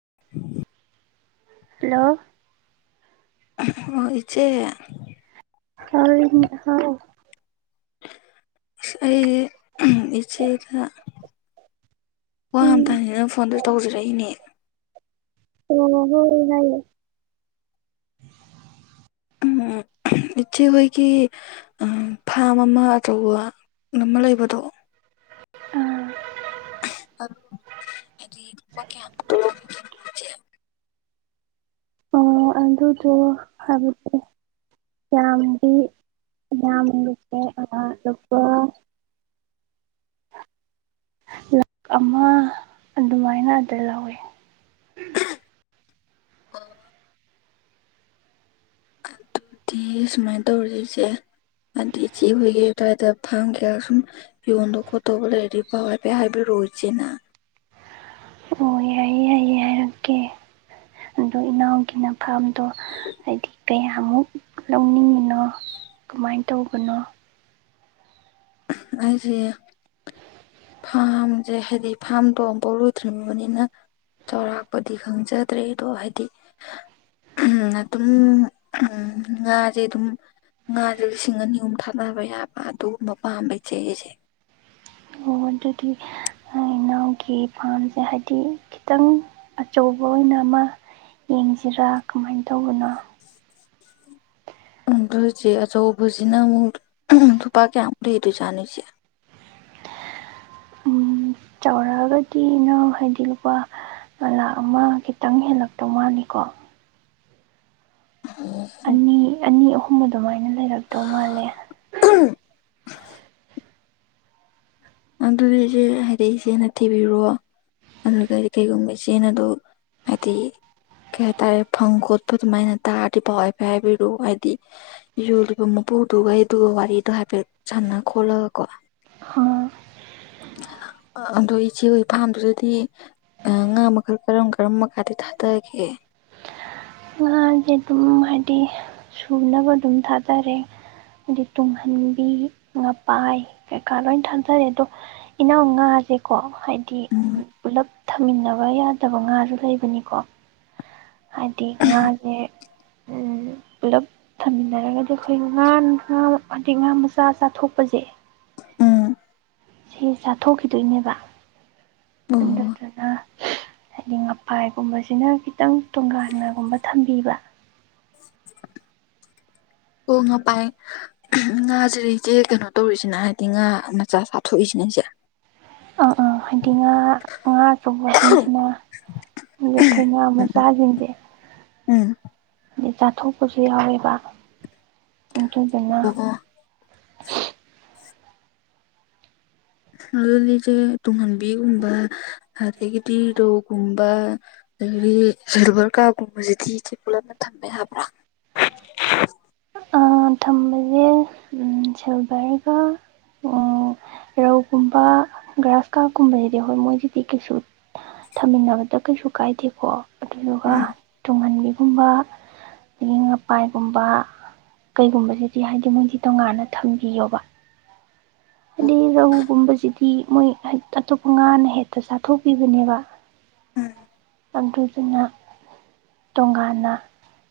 [inaudible] hello ꯑꯣ ꯏꯆꯦ [unintelligible] ꯑꯩ ꯏꯆꯦꯗ ꯋꯥ ꯑꯃ ꯎꯝ ꯇꯥꯅꯒꯦꯅ ꯐꯣꯟꯗ ꯇꯧꯖꯔꯛꯏꯅꯦ ꯑꯣ ꯍꯣꯏ ꯍꯥꯏꯌꯣ ꯎꯝ ꯏꯆꯦ ꯍꯣꯏꯒꯤ ꯑꯝ ꯐꯥꯝ ꯑꯃ ꯑꯆꯧꯕ ꯑꯃ ꯂꯩꯕꯗꯣ ꯑ [unintelligible] ꯑꯣ ꯑꯗꯨꯗꯣ ꯍꯥꯏꯕꯗꯤ ꯌꯥꯝꯗꯤ ꯌꯥꯝꯗꯦ [unintelligible] ꯂꯥꯈ ꯑꯃ ꯑꯗꯨꯃꯥꯏꯅ ꯑꯗ ꯂꯧꯋꯤ ꯑꯗꯨꯗꯤ ꯁꯨꯃꯥꯏꯟ ꯇꯧꯔꯖꯤ ꯏꯆꯦ ꯑꯗꯨ ꯏꯆꯦ ꯍꯣꯏꯒꯤ ꯑꯗꯨꯋꯥꯏꯗ ꯐꯥꯝ ꯀꯌꯥ ꯁꯨꯝ ꯌꯣꯟꯗꯧ ꯈꯣꯠꯇꯧꯕ ꯂꯩꯔꯗꯤ ꯄꯥꯎ ꯍꯥꯏꯐꯦꯠ ꯍꯥꯏꯕꯤꯔꯛꯑꯣ ꯏꯆꯦꯅ ꯑꯣ ꯌꯥꯏꯌꯦ ꯌꯥꯏꯌꯦ ꯍꯥꯏꯔꯛꯀꯦ ꯑꯗꯣ ꯏꯅꯥꯎꯒꯤꯅ ꯐꯥꯝꯗꯣ ꯍꯥꯏꯗꯤ ꯀꯌꯥꯃꯨꯛ ꯂꯧꯅꯤꯡꯉꯤꯅꯣ ꯀꯃꯥꯏꯟ ꯇꯧꯕꯅꯣ ꯑꯩꯖꯦ ꯐꯥꯝꯖꯦ ꯍꯥꯏꯗꯤ ꯐꯥꯝꯗꯣ ꯑꯝꯕꯥꯎ ꯂꯩꯇ꯭ꯔꯤꯕꯅꯤꯅ ꯆꯥꯎꯔꯥꯛꯄꯗꯤ ꯈꯪꯖꯗ꯭ꯔꯦ ꯑꯗꯣ ꯍꯥꯏꯗꯤ ꯎꯝ ꯑꯗꯨꯝ ꯉꯥꯗꯤ ꯑꯗꯨꯝ ꯉꯥꯁꯦ ꯂꯤꯁꯤꯡ ꯑꯅꯤ ꯑꯍꯨꯝ ꯊꯥꯗꯕ ꯌꯥꯕ ꯑꯗꯨꯒꯨꯝꯕ ꯄꯥꯝꯕ ꯏꯆꯦꯒꯤꯁꯦ ꯑꯣ ꯑꯗꯨꯗꯤ ꯊꯥꯏꯅꯥꯒꯤ ꯐ꯭ꯔꯥꯝꯁꯦ ꯍꯥꯏꯕꯗꯤ ꯈꯤꯇꯪ ꯑꯆꯧꯕ ꯑꯣꯏꯅ ꯑꯃ ꯌꯦꯡꯁꯤꯔꯥ ꯀꯃꯥꯏꯅ ꯇꯧꯕꯅꯣ [inaudible] ꯑꯗꯨ ꯏꯆꯦ ꯑꯆꯧꯕꯁꯤꯅ ꯑꯃꯨꯛ ꯂꯨꯄꯥ ꯀꯌꯥꯃꯨꯛ ꯂꯩꯗꯣꯏ ꯖꯥꯠꯅꯣ ꯏꯆꯦ ꯎꯝ ꯆꯥꯎꯔꯛꯑꯒꯗꯤ ꯏꯅꯥꯎ ꯍꯥꯏꯗꯤ ꯂꯨꯄꯥ ꯂꯥꯛ ꯑꯃ ꯈꯤꯇꯪ ꯍꯦꯜꯂꯛꯇꯧ ꯃꯥꯜꯂꯤꯀꯣ ꯑꯅꯤ ꯑꯅꯤ ꯑꯍꯨꯝ ꯑꯗꯨꯃꯥꯏꯅ ꯂꯩꯔꯛꯇꯧ ꯃꯥꯜꯂꯦ ꯑꯗꯨꯗꯤ ꯏꯆꯦ ꯍꯥꯏꯗꯤ ꯏꯆꯦꯅ ꯊꯤꯕꯤꯔꯣ ꯑꯗꯨꯗꯩꯗꯤ ꯀꯩꯒꯨꯝꯕ ꯏꯆꯦ ꯑꯗꯣ ꯍꯥꯏꯗꯤ ꯀꯩ ꯍꯥꯏꯇꯥꯔꯦ ꯐꯪ ꯈꯣꯠꯄ ꯑꯗꯨꯃꯥꯏꯅ ꯇꯥꯔꯗꯤ ꯄꯥꯎ ꯍꯥꯏꯐꯦꯠ ꯍꯥꯏꯕꯤꯔꯣ ꯍꯥꯏꯗꯤ ꯌꯣꯜꯂꯤꯕ ꯃꯄꯨꯗꯨꯒ [unintelligible] ꯋꯥꯔꯤꯗꯣ ꯍꯥꯏꯐꯦꯠ ꯁꯥꯟꯅ ꯈꯣꯠꯂꯒꯀꯣ ꯍꯣꯏ ꯑꯗꯣ ꯏꯆꯦ ꯍꯣꯏ ꯐꯥꯝꯗꯨꯗꯗꯤ ꯉꯥ ꯃꯈꯜ ꯀꯔꯝ ꯀꯔꯝꯕ ꯀꯥꯗꯤ ꯊꯥꯗꯒꯦ ꯉꯥꯁꯦ ꯑꯗꯨꯝ ꯍꯥꯏꯗꯤ ꯁꯨꯅꯕ ꯑꯗꯨꯝ ꯊꯥꯗꯔꯦ ꯍꯥꯏꯗꯤ ꯇꯨꯡꯍꯟꯕꯤ ꯉꯄꯥꯏ ꯀꯩꯀꯥ ꯂꯣꯏ ꯊꯥꯗꯔꯦ ꯑꯗꯣ ꯏꯅꯥꯎ ꯉꯥꯖꯦ ꯀꯣ ꯍꯥꯏꯗꯤ ꯎꯝ ꯄꯨꯂꯞ ꯊꯝꯃꯤꯟꯅꯕ ꯌꯥꯗꯕ ꯉꯥꯖꯨ ꯂꯩꯕꯅꯤꯀꯣ ꯍꯥꯏꯗꯤ ꯉꯥꯖ‌ꯦ ꯎꯝ ꯄꯨꯜꯂꯞ ꯊꯝꯃꯤꯟꯅꯔꯒꯗꯤ ꯑꯩꯈꯣꯏ ꯉꯥ ꯉꯥ ꯍꯥꯏꯗꯤ ꯉꯥ ꯃꯆꯥ ꯆꯥꯊꯣꯛꯄꯁꯦ ꯎꯝ ꯁꯤ ꯆꯥꯊꯣꯛꯈꯤꯗꯨꯏꯅꯦꯕ ꯑꯣ ꯑꯗꯨꯗꯨꯅ ꯍꯥꯏꯗꯤ ꯉꯄꯥꯏꯒꯨꯝꯕꯁꯤꯅ ꯈꯤꯇꯪ ꯇꯣꯉꯥꯟꯅꯒꯨꯝꯕ ꯊꯝꯕꯤꯕ ꯑꯣ ꯉꯥꯄꯥꯏ ꯉꯥꯖꯤꯔ ꯏꯆꯦ ꯀꯩꯅꯣ ꯇꯧꯔꯤꯁꯤꯅ ꯍꯥꯏꯗꯤ ꯉꯥ ꯃꯆꯥ ꯆꯥꯊꯣꯛꯏꯁꯤꯅ ꯏꯆꯦ ꯑꯪ ꯑꯥ ꯍꯥꯏꯗꯤ ꯉꯥ ꯉꯥ ꯑꯆꯧꯕꯁꯤꯡꯁꯤꯅ ꯃꯤ ꯈꯩ ꯉꯥ ꯃꯆꯥꯖꯤꯡꯖꯦ ꯎꯝ ꯑꯗꯩ ꯆꯥꯊꯣꯛꯄꯁꯨ ꯌꯥꯎꯋꯦꯕꯥ ꯑꯗꯨꯗꯨꯅ ꯑꯣ ꯑꯣ ꯑꯗꯨꯗꯤ ꯏꯆꯦ ꯇꯨꯡꯍꯟꯕꯤꯒꯨꯝꯕ ꯑꯗꯒꯤꯗꯤ ꯔꯧꯒꯨꯝꯕ ꯑꯗꯒꯤꯗꯤ ꯁꯤꯜꯚꯔ ꯀꯥ꯭ꯔꯞ ꯀꯨꯝꯕꯖꯤꯗꯤ ꯏꯆꯦ ꯄꯨꯜꯂꯞꯅ ꯊꯝꯕ ꯌꯥꯕ꯭ꯔꯥ ꯊꯝꯕꯖꯦ ꯎꯝ ꯁꯤꯜꯕꯔꯒ ꯔꯧꯒꯨꯝꯕ ꯒ꯭ꯔꯥꯁ ꯀꯥ꯭ꯔꯞꯀꯨꯝꯕꯖꯤꯗꯤ ꯍꯣꯏ ꯃꯣꯏꯖꯤꯗꯤ ꯀꯩꯁꯨ ꯊꯝꯃꯤꯟꯅꯕꯗ ꯀꯩꯁꯨ ꯀꯥꯏꯗꯦꯀꯣ ꯑꯗꯨꯗꯨꯒ ꯎꯝ ꯇꯨꯡꯍꯟꯕꯤꯒꯨꯝꯕ ꯑꯗꯩ ꯉꯄꯥꯏꯒꯨꯝꯕ ꯀꯩꯒꯨꯝꯕꯁꯤꯗꯤ ꯍꯥꯏꯗꯤ ꯃꯣꯏꯗꯤ ꯇꯣꯉꯥꯟꯅ ꯊꯝꯕꯤꯌꯣꯕ ꯑꯣ ꯍꯥꯏꯗꯤ ꯔꯧꯒꯨꯝꯕꯁꯤꯗꯤ ꯃꯣꯏ ꯍꯥꯏ ꯑꯇꯣꯞꯄ ꯉꯥꯅ ꯍꯦꯇ ꯆꯥꯊꯣꯛꯄꯤꯕꯅꯦꯕ ꯎꯝ ꯑꯗꯨꯗꯨꯅ ꯇꯣꯉꯥꯟꯅ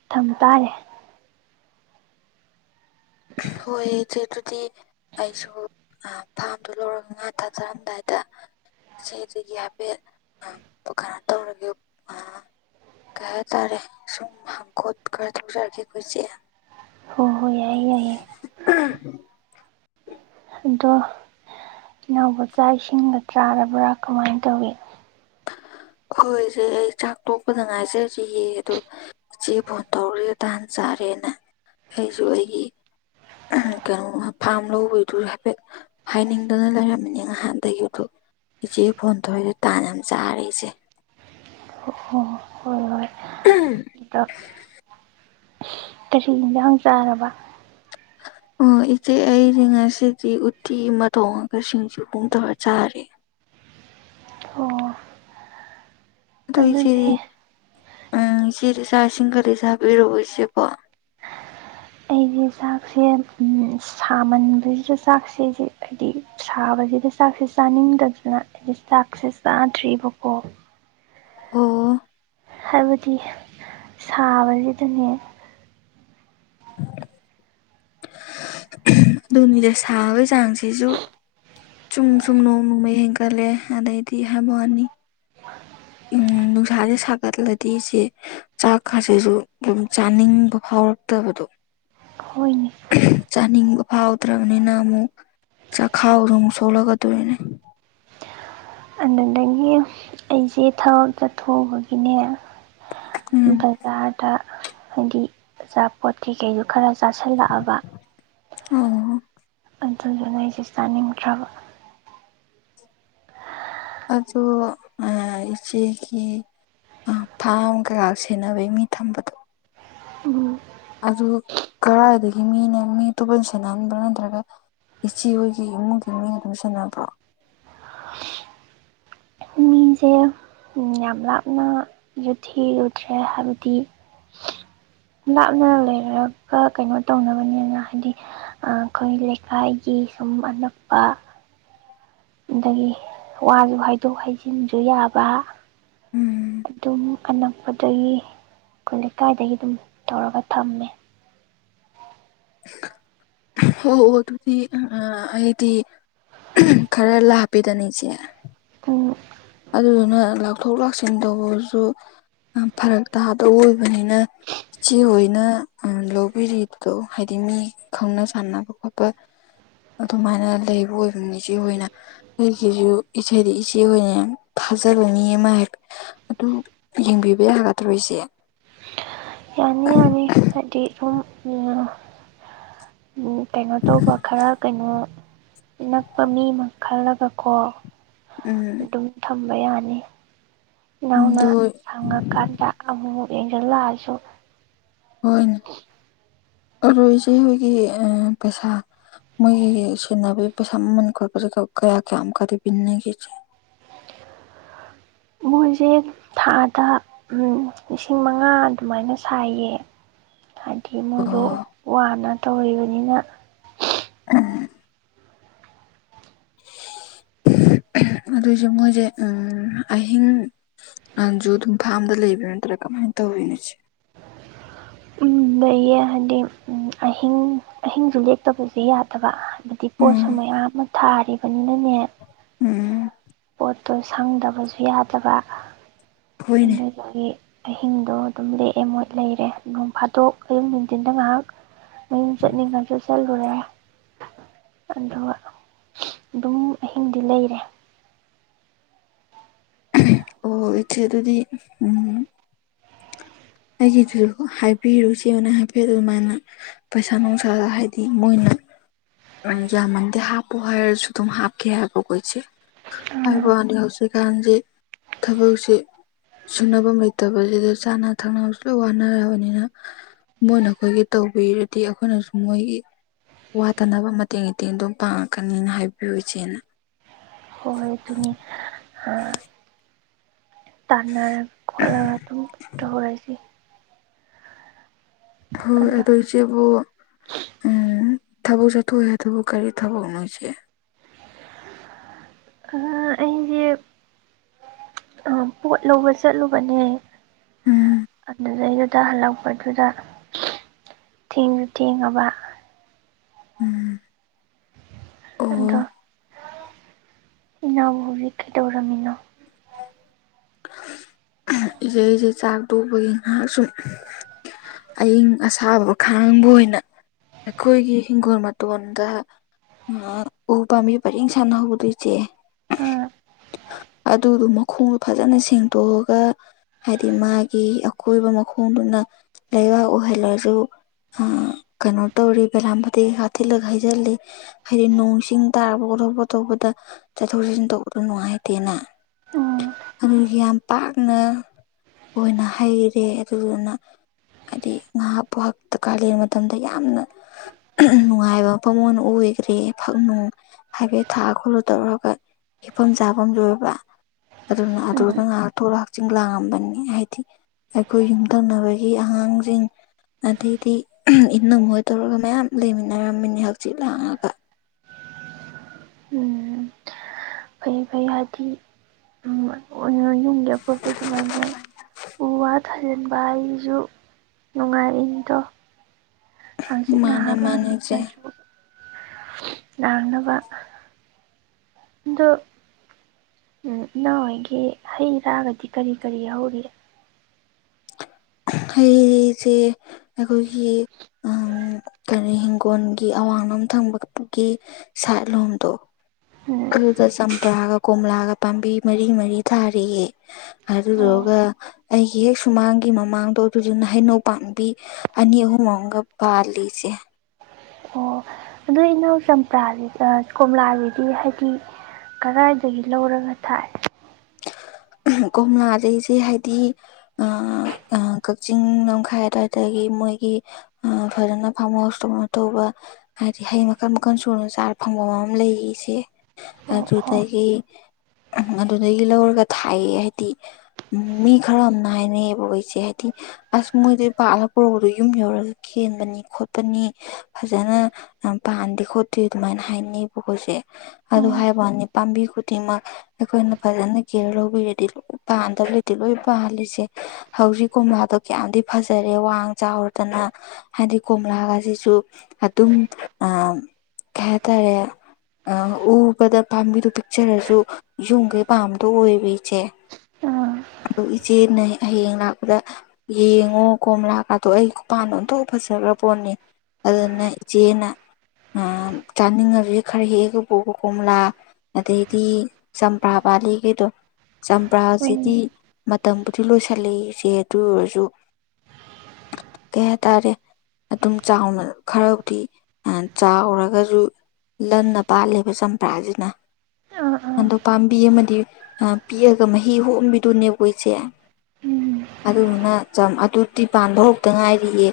ꯊꯝ ꯇꯥꯔꯦ ꯍꯣꯏ ꯏꯆꯦ ꯑꯗꯨꯗꯤ ꯑꯩꯁꯨ ꯑ ꯐꯥꯝꯗ‌ꯣ ꯂꯧꯔꯒ ꯉꯥ ꯊꯥꯗꯔꯝꯗꯥꯏꯗ ꯏꯆꯦꯗꯒꯤ ꯍꯥꯏꯐꯦꯠ ꯑꯥ ꯀꯩꯅꯣ ꯇꯧꯔꯒꯦ ꯑꯥ ꯀꯩ ꯍꯥꯏꯇꯥꯔꯦ ꯁꯨꯝ ꯍꯥꯡꯈ‌ꯣꯠ ꯈꯔ ꯇꯧꯖꯔꯛꯀꯦꯀꯣ ꯏꯆꯦ ꯍꯣ ꯍꯣꯏ ꯌꯥꯏꯌꯦ ꯌꯥꯏꯌꯦ [unintelligible] ꯑꯗꯣ ꯏꯅꯥꯎꯕꯨ ꯆꯥꯛ ꯏꯁꯤꯡꯒ ꯆꯥꯔꯕ꯭ꯔꯥ ꯀꯃꯥꯏꯅ ꯇꯧꯏ ꯍꯣꯏ ꯏꯆꯦ ꯑꯩ ꯆꯥꯛ ꯇꯣꯛꯄꯗ ꯉꯥꯏꯖꯔꯤꯌꯦ ꯑꯗꯣ ꯏꯆꯦ ꯐꯣꯟ ꯇꯧꯔꯦ ꯇꯥꯥꯟ ꯆꯥꯔꯦꯅ ꯑꯩꯁꯨ ꯑꯩꯒꯤ [unintelligible] ꯀꯩꯅꯣꯃꯥ ꯐꯥꯝ ꯂꯧꯕꯩꯗꯨ ꯍꯥꯏꯐꯦꯠ ꯍꯥꯏꯅꯤꯡꯗꯅ ꯂꯩꯔꯝꯃꯤꯅꯦ ꯉꯍꯥꯟꯗꯒꯤ ꯑꯗꯨ ꯏꯆꯦ ꯐꯣꯟ ꯇꯧꯋꯤꯗ‌ꯣ ꯇꯥꯟ ꯌꯥꯝ ꯆꯥꯔꯦ ꯏꯆꯦ ꯑꯣ ꯍꯣꯏ ꯍꯣꯏ [unintelligible] ꯀꯩꯁꯨ ꯍꯤꯟꯖꯥꯡ ꯆꯥꯔꯕ ꯑꯣ ꯏꯆꯦ ꯑꯩꯗꯤ ꯉꯁꯤꯗꯤ ꯎꯠꯇꯤ ꯑꯃ ꯊꯣꯡꯉꯒ ꯁꯤꯡꯖꯨ ꯄꯨꯡ ꯇꯧꯔ ꯆꯥꯔꯦ ꯑꯣ ꯑꯗꯣ ꯏꯆꯦ ꯑꯗꯨꯗꯤ ꯑꯥ ꯏꯆꯦꯗꯤ ꯆꯥꯛ ꯏꯁꯤꯡ ꯒꯗꯤ ꯆꯥꯕꯤꯔꯕ꯭ꯔꯣ ꯏꯆꯦꯕꯣ ꯑꯩꯗꯤ ꯆꯥꯛꯁꯦ ꯎꯝ ꯁꯥꯃꯟꯕꯖꯤꯗ ꯆꯥꯛꯁꯦ ꯑꯩꯗꯤ ꯍꯥꯏꯗꯤ ꯁꯥꯕꯖꯤꯗ ꯆꯥꯛꯁꯦ ꯆꯥꯅꯤꯡꯗꯗꯅ ꯑꯩꯗꯤ ꯆꯥꯛꯁꯦ ꯆꯥꯗ꯭ꯔꯤꯕꯀꯣ ꯑꯣ ꯍꯥꯏꯕꯗꯤ ꯁꯥꯕꯖꯤꯗꯅꯦ ꯑꯗꯨꯅꯤꯅ‌ꯦ ꯁꯥꯕꯩ ꯆꯥꯡꯁꯤꯖꯨ ꯆꯨꯝ ꯆꯨꯝ ꯅꯣꯡꯃ ꯅꯣꯡꯃꯩ ꯍꯦꯟꯀꯠꯂꯦ ꯑꯗꯩꯗꯤ ꯍꯥꯏꯕꯋꯥꯅꯤ ꯎꯝ ꯅꯨꯡꯁꯥꯖꯦ ꯁꯥꯒꯠꯂꯗꯤ ꯏꯆꯦ ꯆꯥꯛꯀꯖꯤꯖꯨ ꯑꯗꯨꯝ ꯆꯥꯅꯤꯡꯕ ꯐꯥꯎꯔꯛꯇꯕꯗꯣ ꯍꯣꯏꯅꯦ ꯆꯥꯅꯤꯡꯕ ꯐꯥꯎꯗ꯭ꯔꯕꯅꯤꯅ ꯑꯃꯨꯛ ꯆꯥꯈꯥꯎꯗꯣ ꯅꯨꯡ ꯁꯣꯛꯂꯛꯀꯗꯨꯔꯤꯅꯦ ꯑꯗꯨꯗꯒꯤ ꯑꯩꯖꯦ ꯊꯕꯛ ꯆꯠꯊꯣꯛꯎꯕꯒꯤꯅꯦ [unintelligible] ꯎꯝ ꯕꯖꯥꯔꯗ ꯍꯥꯏꯗꯤ ꯑꯆꯥꯄꯣꯠ ꯀꯩꯀꯩꯖꯨ ꯈꯔ ꯆꯥꯁꯤꯜꯂꯛꯑꯕ ꯎꯝꯍꯨꯝ ꯑꯗꯨꯗꯨꯅ ꯑꯩꯖꯦ ꯆꯥꯅꯤꯡꯗ꯭ꯔꯕ ꯑꯗꯨ ꯑꯥ ꯏꯆꯦꯒꯤ ꯑꯥ ꯐꯥꯝ ꯀꯩꯀꯥ ꯁꯦꯟꯅꯕꯩ ꯃꯤ ꯊꯝꯕꯗꯣ ꯎꯝ ꯑꯗꯨ ꯀꯔꯥꯏꯗꯒꯤ ꯃꯤꯅ ꯃꯤ ꯑꯇꯣꯞꯄꯅ ꯁꯦꯅꯍꯟꯕ꯭ꯔꯥ ꯅꯠꯇ꯭ꯔꯒ ꯏꯆꯦ ꯍꯣꯏꯒꯤ ꯏꯃꯨꯡꯒꯤ ꯃꯤꯅ ꯑꯗꯨꯝ ꯁꯦꯟꯅꯕ꯭ꯔꯣ ꯁꯤꯌꯨ ꯎꯝ ꯌꯥꯝ ꯂꯥꯞꯅ ꯖꯨ ꯊꯤꯔꯨꯗ꯭ꯔꯦ ꯍꯥꯏꯕꯗꯤ ꯂꯥꯞꯅ ꯂꯩꯔꯒ ꯀꯩꯅꯣ ꯇꯧꯅꯕꯅꯦꯅ ꯍꯥꯏꯗꯤ ꯑꯥ ꯈꯣꯏ ꯂꯩꯀꯥꯏꯒꯤ ꯁꯨꯝ ꯑꯅꯛꯄ ꯑꯗꯒꯤ ꯋꯥꯁꯨ ꯍꯥꯏꯩꯗꯣꯛ ꯍꯥꯏꯖꯤꯟꯖꯨ ꯌꯥꯕ ꯎꯝ ꯑꯗꯨꯝ ꯑꯅꯛꯄꯗꯒꯤ ꯈꯨꯜ ꯂꯩꯀꯥꯏꯗꯒꯤ ꯑꯗꯨꯝ ꯇꯧꯔꯒ ꯊꯝꯃꯦ ꯑꯣ ꯑꯣ ꯑꯗꯨꯗꯤ ꯑꯥ ꯑꯥ ꯑꯩꯗꯤ ꯈꯔ ꯂꯥꯛꯄꯦꯗꯅ ꯏꯆꯦ ꯎꯝ ꯑꯗꯨꯗꯨꯅ ꯂꯥꯛꯊꯣꯛ ꯂꯥꯛꯁꯤꯟ ꯇꯧꯕꯁꯨ ꯌꯥꯝ ꯐꯔꯛ ꯇꯥꯗꯧ ꯑꯣꯏꯕꯅꯤꯅ ꯏꯆꯦ ꯍꯣꯏꯅ ꯑꯥ ꯂꯧꯕꯤꯔꯤꯗꯣ ꯍꯥꯏꯗꯤ ꯃꯤ ꯈꯪꯅ ꯆꯥꯟꯅꯕ ꯈꯣꯠꯄ ꯑꯗꯨꯃꯥꯏꯅ ꯂꯩꯕ ꯑꯣꯏꯕꯅꯤ ꯏꯆꯦꯍꯣꯏꯅ ꯑꯩꯒꯤꯖꯨ ꯏꯆꯦꯗ ꯏꯆꯦ ꯑꯣꯏꯅ ꯌꯥꯝ ꯊꯥꯖꯕ ꯃꯤ ꯑꯃ ꯍꯦꯛ ꯑꯗꯨ ꯌꯦꯡꯕꯤꯕ ꯌꯥꯒꯗ꯭ꯔꯣ ꯏꯆꯦ ꯌꯥꯅꯤ ꯌꯥꯅꯤ ꯍꯥꯏꯗꯤ ꯁꯨꯝ [unintelligible] ꯀꯩꯅꯣ ꯇꯧꯕ ꯈꯔ ꯀꯩꯅꯣ ꯅꯛꯄ ꯃꯤ ꯑꯃ ꯈꯜꯂꯒꯀꯣ ꯎꯝ ꯑꯗꯨꯝ ꯊꯝꯕ ꯌꯥꯅꯤ ꯏꯅꯥꯎꯅ ꯑꯗꯨ ꯁꯪꯉꯀꯥꯟꯗ ꯑꯃꯨꯛ ꯃꯨꯛ ꯌꯦꯡꯖꯟ ꯂꯥꯛꯑꯥꯁꯨ ꯍꯣꯏꯅꯦ ꯑꯗꯣ ꯏꯆꯦ ꯍꯣꯏꯒꯤ ꯑꯥ ꯄꯩꯁꯥ ꯃꯣꯏꯒꯤ ꯁꯦꯟꯅꯕꯒꯤ ꯄꯩꯁꯥ ꯃꯃꯟ ꯈꯣꯠꯄꯖꯦ ꯀꯥ ꯀꯌꯥ ꯀꯌꯥꯃꯨꯛꯀꯗꯤ ꯄꯤꯅꯒꯦ ꯏꯆꯦ ꯃꯣꯏꯖꯦ ꯊꯥꯗ ꯎꯝ ꯂꯤꯁꯤꯡ ꯃꯉꯥ ꯑꯗꯨꯃꯥꯏꯅ ꯁꯥꯏꯌꯦ ꯍꯥꯏꯗꯤ ꯃꯣꯏꯗꯣ ꯑꯣ ꯋꯥꯅ ꯇꯧꯔꯤꯕꯅꯤꯅ ꯑꯥ ꯑꯗꯨꯏꯖꯨ ꯃꯣꯏꯖꯦ ꯎꯝ ꯑꯍꯤꯡ ꯑꯥꯟꯖꯨ ꯑꯗꯨꯝ ꯐꯥꯝꯗ ꯂꯩꯕ꯭ꯔ ꯅꯠꯇ꯭ꯔꯥ ꯀꯃꯥꯏꯅ ꯇꯧꯋꯤ ꯏꯆꯦ ꯎꯝ ꯂꯩꯌꯦ ꯍꯥꯏꯗꯤ ꯑꯍꯤꯡ ꯑꯍꯤꯡꯁꯨ ꯂꯦꯛꯇꯕꯖꯦ ꯌꯥꯗꯕ ꯍꯥꯏꯗꯤ ꯄꯣꯠꯁꯨ ꯎꯝ ꯃꯌꯥꯝ ꯑꯃ ꯊꯥꯔꯤꯕꯅꯤꯅꯅꯦ ꯎꯝ ꯄꯣꯠ ꯇꯣ ꯁꯪꯗꯕꯁꯨ ꯌꯥꯗꯕ ꯍꯣꯏꯅꯦ ꯑꯗꯨ ꯑꯗꯒꯤ ꯑꯍꯤꯡꯗꯣ ꯑꯗꯨꯝ ꯂꯦꯛꯑꯦ ꯃꯣꯏ ꯂꯩꯔꯦ ꯅꯣꯡ ꯐꯥ ꯗꯣꯛ ꯑꯌꯨꯛ ꯅꯨꯡꯊꯤꯟꯗ ꯉꯥꯏꯍꯥꯛ ꯃꯌꯨꯝ ꯆꯠꯅꯤꯡꯉꯁꯨ ꯆꯠꯂꯨꯔꯦ ꯑꯗꯨꯒ ꯑꯗꯨꯝ ꯑꯍꯤꯡꯗꯤ ꯂꯩꯔꯦ ꯑꯣ ꯏꯆꯦ ꯑꯗꯨꯗꯤ ꯎꯝ ꯑꯩꯒꯤꯗꯨ ꯍꯥꯏ ꯄꯤꯔꯨ ꯏꯆꯦ ꯍꯣꯏꯅ ꯍꯥꯏꯐꯦꯠ ꯑꯗꯨꯃꯥꯏꯅ ꯄꯩꯁꯥ ꯅꯨꯡꯁꯥ ꯍꯥꯏꯗꯤ ꯃꯣꯏꯅ ꯌꯥꯃꯟꯗꯦ ꯍꯥꯞꯄꯣ ꯍꯥꯏꯔꯁꯨ ꯑꯗꯨꯝ ꯍꯥꯞꯀꯦ ꯍꯥꯏꯕ ꯀꯣ ꯏꯆꯦ ꯍꯣꯏ ꯍꯥꯏꯕꯋꯥꯅꯤ ꯍꯧꯖꯤꯀꯥꯟꯖꯤ ꯊꯕꯛꯁꯤ ꯁꯨꯅꯐꯝ ꯂꯩꯇꯕꯁꯤꯗ ꯆꯥꯅ ꯊꯛꯅꯕꯁꯨ ꯂꯣꯏ ꯋꯥꯅꯔꯕꯅꯤꯅ ꯃꯣꯏꯅ ꯑꯩꯈꯣꯏꯒꯤ ꯇꯧꯕꯤꯔꯗꯤ ꯑꯩꯈꯣꯏꯅꯁꯨ ꯃꯣꯏꯒꯤ ꯋꯥꯠꯇꯅꯕ ꯃꯇꯦꯡ ꯏꯇꯦꯡ ꯑꯗꯨꯝ ꯄꯥꯡꯉꯛꯀꯅꯤꯅ ꯍꯥꯏꯕꯤꯌꯨ ꯏꯆꯦꯅ [unintelligible] [inaudible] ꯇꯥꯟꯅꯔꯒ ꯈꯣꯠꯂꯒ ꯑꯗꯨꯝ ꯇꯧꯔꯁꯤ ꯍꯣꯏ ꯑꯗꯣ ꯏꯆꯦꯕꯨ ꯎꯝ ꯊꯕꯛ ꯆꯠꯊꯣꯛꯑꯦ ꯍꯥꯏꯗꯨꯕꯨ ꯀꯔꯤ ꯊꯕꯛꯅꯣ ꯏꯆꯦ ꯑꯥ ꯑꯩꯖꯦ ꯄꯣꯠ ꯂꯧꯕ ꯆꯠꯂꯨꯕꯅꯦ ꯎꯝ ꯑꯗꯨꯗꯩꯗ ꯇ ꯍꯜꯂꯛꯄꯗꯨꯗ ꯊꯦꯡꯁꯨ ꯊꯦꯡꯉꯕ ꯎꯝ ꯑꯗꯣ ꯑꯣ ꯏꯅꯥꯎꯕꯨ ꯍꯧꯖꯤꯛ ꯀꯩꯗꯧꯔꯝꯃꯤꯅꯣ ꯏꯆꯦ ꯑꯩꯁꯦ ꯆꯥꯛ ꯇꯣꯛꯄꯒꯤ ꯉꯥꯏꯍꯥꯛ ꯁꯨꯝ ꯑꯏꯪ ꯑꯁꯥꯕ ꯈꯥꯡꯕ ꯑꯣꯏꯅ ꯑꯩꯈꯣꯏꯒꯤ ꯍꯤꯡꯒꯣꯜ ꯃꯇꯣꯟꯗ ꯑ ꯎ ꯄꯥꯝꯕꯤ ꯄꯔꯦꯡ ꯁꯥꯟꯅ ꯍꯧꯕꯗꯣ ꯏꯆꯦ ꯎꯝ ꯑꯗꯨꯗꯣ ꯃꯈꯣꯡꯗꯨ ꯐꯖꯅ ꯁꯦꯡꯗꯣꯛꯑꯒ ꯍꯥꯏꯗꯤ ꯃꯥꯒꯤ ꯑꯀꯣꯏꯕ ꯃꯈꯣꯡꯗꯨꯅ ꯂꯩꯕꯥꯛ ꯑꯣꯏꯍꯜꯂꯖꯨ ꯎꯝ ꯀꯩꯅꯣ ꯇꯧꯔꯦ ꯕꯦꯂꯥꯝꯕꯗꯤ ꯍꯥ ꯊꯤꯠꯂꯒ ꯍꯩꯖꯤꯜꯂꯤ ꯍꯥꯏꯗꯤ ꯅꯣꯡ ꯏꯁꯤꯡ ꯇꯥꯕ ꯈꯣꯠꯊꯣꯛꯄ ꯇꯧꯔꯛꯄꯗ ꯆꯠꯊꯣꯛ ꯆꯠꯁꯤꯟ ꯇꯧꯕꯗꯣ ꯅꯨꯡꯉꯥꯏꯇꯦꯅ ꯎꯝ ꯑꯗꯨꯒꯤ ꯌꯥꯝ ꯄꯥꯛꯅ ꯑꯣꯏꯅ ꯍꯩꯔꯦ ꯑꯗꯨꯗꯨꯅ ꯍꯥꯏꯗꯤ ꯉꯥꯏꯍꯥꯛꯄꯛ ꯀꯥꯂꯦꯟ ꯃꯇꯝꯗ ꯌꯥꯝꯅ ꯅꯨꯡꯉꯥꯏꯕ ꯃꯐꯝ ꯉꯣꯟ ꯑꯣꯏꯈ꯭ꯔꯦ ꯐꯛꯅꯨꯡ ꯍꯥꯏꯐꯦꯠ ꯊꯥ ꯈꯣꯠꯜꯂ ꯇꯧꯔꯒ ꯍꯤꯐꯝ ꯆꯥꯐꯝ ꯑꯣꯏꯕ ꯑꯗꯨꯅ ꯑꯗꯨꯗ ꯎꯝ ꯉꯥꯍꯥꯛ ꯊꯣꯛꯂꯛꯑ ꯍꯛꯆꯤꯡ ꯂꯥꯡꯉꯝꯕꯅꯤ ꯍꯥꯏꯗꯤ ꯑꯩꯈꯣꯏ ꯌꯨꯝꯊꯪꯅꯕꯒꯤ ꯑꯉꯥꯡꯖꯤꯡ ꯑꯗꯩꯗꯤ ꯏꯟꯅꯝ ꯍꯣꯏ ꯇꯧꯔꯒ ꯃꯌꯥꯝ ꯂꯩꯃꯤꯟꯅꯔꯝꯃꯤꯅꯤ ꯍꯛꯆꯤꯠ ꯂꯥꯡꯉꯒ ꯎꯝ ꯐꯩꯌꯦ ꯐꯩ ꯍꯥꯏꯗꯤ ꯎꯝ [unintelligible] ꯌꯨꯝꯒꯤ ꯑꯄꯣꯠꯄ ꯁꯨꯃꯥꯏꯅ ꯎ ꯋꯥ ꯊꯥꯖꯤꯟꯕ ꯍꯥꯏꯖꯤꯖꯨ ꯅꯨꯡꯉꯥꯏꯔꯤꯅꯤꯗꯣ ꯍꯥꯡꯆꯤꯠ ꯃꯥꯅ ꯉꯍꯥꯛ ꯃꯥꯅꯁꯦ ꯂꯥꯡꯅꯤꯡꯉꯁꯨ ꯂꯥꯡꯅꯕ ꯑꯗꯨ ꯎꯝ ꯏꯅꯥꯎ ꯍꯣꯏꯒꯤ ꯍꯩ ꯔꯥꯒꯗꯤ ꯀꯔꯤ ꯀꯔꯤ ꯍꯧꯔꯤ ꯍꯩꯖꯦ ꯑꯩꯈꯣꯏꯒꯤ ꯀꯔꯤ ꯏꯤꯡꯈꯣꯜꯒꯤ ꯑꯋꯥꯡꯂꯣꯝ ꯊꯪꯕꯒꯤ ꯁꯥꯏꯠꯂꯣꯝꯗꯣ ꯎꯝ ꯑꯗꯨꯗ ꯆꯝꯄ꯭ꯔꯥꯒ ꯀꯣꯝꯂꯥꯒ ꯄꯥꯝꯕꯤ ꯃꯔꯤ ꯃꯔꯤ ꯊꯥꯔꯤꯌꯦ ꯑꯣ ꯑꯗꯨꯗꯨꯒ ꯑꯩꯒꯤ ꯍꯦꯛ ꯁꯨꯃꯥꯡꯒꯤ ꯃꯃꯥꯡ ꯑꯣ ꯑꯗꯨꯗꯨꯅ ꯍꯩꯅꯧ ꯄꯥꯡꯕꯤ ꯑꯅꯤ ꯑꯍꯨꯝ ꯑꯝꯒ ꯄꯥꯜꯂꯤ ꯏꯆꯦ ꯑꯣ ꯍꯧꯅꯧ ꯆꯝꯄ꯭ꯔꯥ ꯀꯣꯝꯂꯥꯒꯤꯗꯤ ꯍꯥꯏꯗꯤ ꯀꯗꯥꯏꯗꯒꯤ ꯂꯧꯔꯒ ꯊꯥꯏ ꯀꯣꯝꯂꯥꯖꯦ ꯏꯆꯦ ꯍꯥꯏꯗꯤ ꯑꯥ ꯀꯥꯛꯆꯤꯡ ꯂꯝꯈꯥꯏ ꯑꯗꯨꯋꯥꯏꯗꯒꯤ ꯃꯣꯏꯒꯤ ꯎꯝ ꯐꯖꯅ ꯐꯥꯝꯍꯥꯎꯁ ꯇꯧꯅ ꯇꯧꯕ ꯍꯥꯏꯗꯤ ꯍꯩ ꯃꯈꯜ ꯃꯈꯜ ꯁꯨꯅ ꯆꯥꯔ ꯐꯪꯐꯝ ꯑꯃ ꯂꯩꯌꯦ ꯑꯣ ꯑꯣ ꯑꯗꯨꯗꯒꯤ ꯎ ꯑꯗꯨꯗꯒꯤ ꯂꯧꯔꯒ ꯊꯥꯏꯌꯦ ꯑꯩꯗꯤ ꯃꯤ ꯈꯔ ꯑꯃꯅ ꯍꯥꯏꯅꯩꯌꯦꯕ ꯍꯣ ꯏꯆꯦ ꯑꯩꯗꯤ ꯑꯁ ꯃꯣꯏꯗ ꯄꯥꯥꯛꯂ ꯄꯨꯔꯛꯗꯣ ꯌꯨꯝ ꯌꯧꯔꯒ ꯀꯦꯟꯕꯅꯤ ꯈꯣꯠꯄꯅꯤ ꯐꯖꯅ ꯄꯥꯟꯗꯦ ꯈꯣꯠꯇꯦ ꯑꯗꯨꯃꯥꯏꯅ ꯍꯥꯏꯅꯩꯕꯀꯣ ꯏꯆꯦ ꯑꯗꯨ ꯑꯣ ꯍꯥꯏꯋꯥꯅꯤ ꯄꯥꯝꯕꯤ ꯈꯨꯗꯤꯡꯃꯛ ꯑꯩꯈꯣꯏꯅ ꯐꯖꯅ ꯀꯦꯌꯔ ꯂꯧꯕꯤꯔꯗꯤ ꯂꯣꯏ ꯄꯥꯟꯗꯕ ꯂꯩꯇꯦ ꯂꯣꯏ ꯄꯥꯜꯂꯤꯁꯦ ꯍꯧꯖꯤꯛ ꯀꯣꯝꯂꯥꯗꯣ ꯀꯌꯥꯝꯗꯤ ꯐꯖꯔꯦ ꯋꯥꯡ ꯆꯥꯎꯔꯗꯅ ꯍꯥꯏꯗꯤ ꯀꯣꯝꯂꯥꯒꯁꯤꯁꯨ ꯑꯗꯨꯝ ꯑ ꯀꯩ ꯍꯥꯏꯇꯥꯔꯦ ꯑ ꯎꯕꯗ ꯄꯥꯝꯕꯤꯗꯣ ꯄꯤꯛꯆꯔꯁꯨ ꯌꯨꯝꯒꯩ ꯄꯥꯝꯗꯣ ꯑꯣꯏꯌꯦꯕ ꯏꯆꯦ ꯑꯥ ꯑꯗꯨ ꯏꯆꯦꯅ ꯍꯌꯦꯡ ꯂꯥꯛꯄꯗ ꯌꯦꯡꯉꯣ ꯀꯣꯝꯂꯥꯀꯥꯗꯣ ꯑꯩ ꯈꯨꯄꯥꯟꯗꯣ ꯑꯣꯟꯊꯣꯛ ꯐꯖꯈ꯭ꯔ ꯄꯣꯠꯅꯤ ꯑꯗꯨꯅꯦ ꯏꯆꯦꯅ ꯆꯥꯅꯤꯡꯉꯁꯦ ꯈꯔ ꯍꯦꯛꯑꯒ ꯄꯨꯒꯣ ꯀꯣꯝꯂꯥ ꯑꯗꯩꯗꯤ ꯆꯝꯄ꯭ꯔꯥ ꯄꯂꯤꯒꯤꯦꯗꯣ ꯆꯝꯄ꯭ꯔꯁꯤꯗꯤ ꯍꯣꯏꯅꯦ ꯃꯇꯝꯕꯨꯗꯤ ꯂꯣꯏꯁꯤꯜꯂꯛꯑꯦ ꯏꯆꯦ ꯑꯗꯨ ꯑꯣꯏꯔꯁꯨ ꯀꯩ ꯍꯥꯏꯇꯥꯔꯦ ꯑꯗꯨꯝ ꯆꯥꯎꯅ ꯈꯔꯕꯨꯗꯤ ꯆꯥꯎꯔꯒꯁꯨ ꯂꯟꯅ ꯄꯥꯜꯂꯦꯕ ꯆꯝꯄ꯭ꯔꯥꯁꯤꯅ ꯑꯥ ꯑꯥ ꯑꯗꯣ ꯄꯥꯝꯕꯤ ꯑꯃꯗꯤ ꯑꯥ ꯄꯤꯛꯑꯒ ꯃꯍꯤ ꯍꯣꯝꯕꯤꯗꯨꯅꯦꯕꯀꯣ ꯏꯆꯦ ꯎꯝ ꯑꯗꯨꯗꯨꯅ ꯖꯥꯝ ꯑꯗꯨꯗꯤ ꯄꯥꯟꯕ ꯍꯧꯔꯛꯇ ꯉꯥꯏꯔꯤꯌꯦ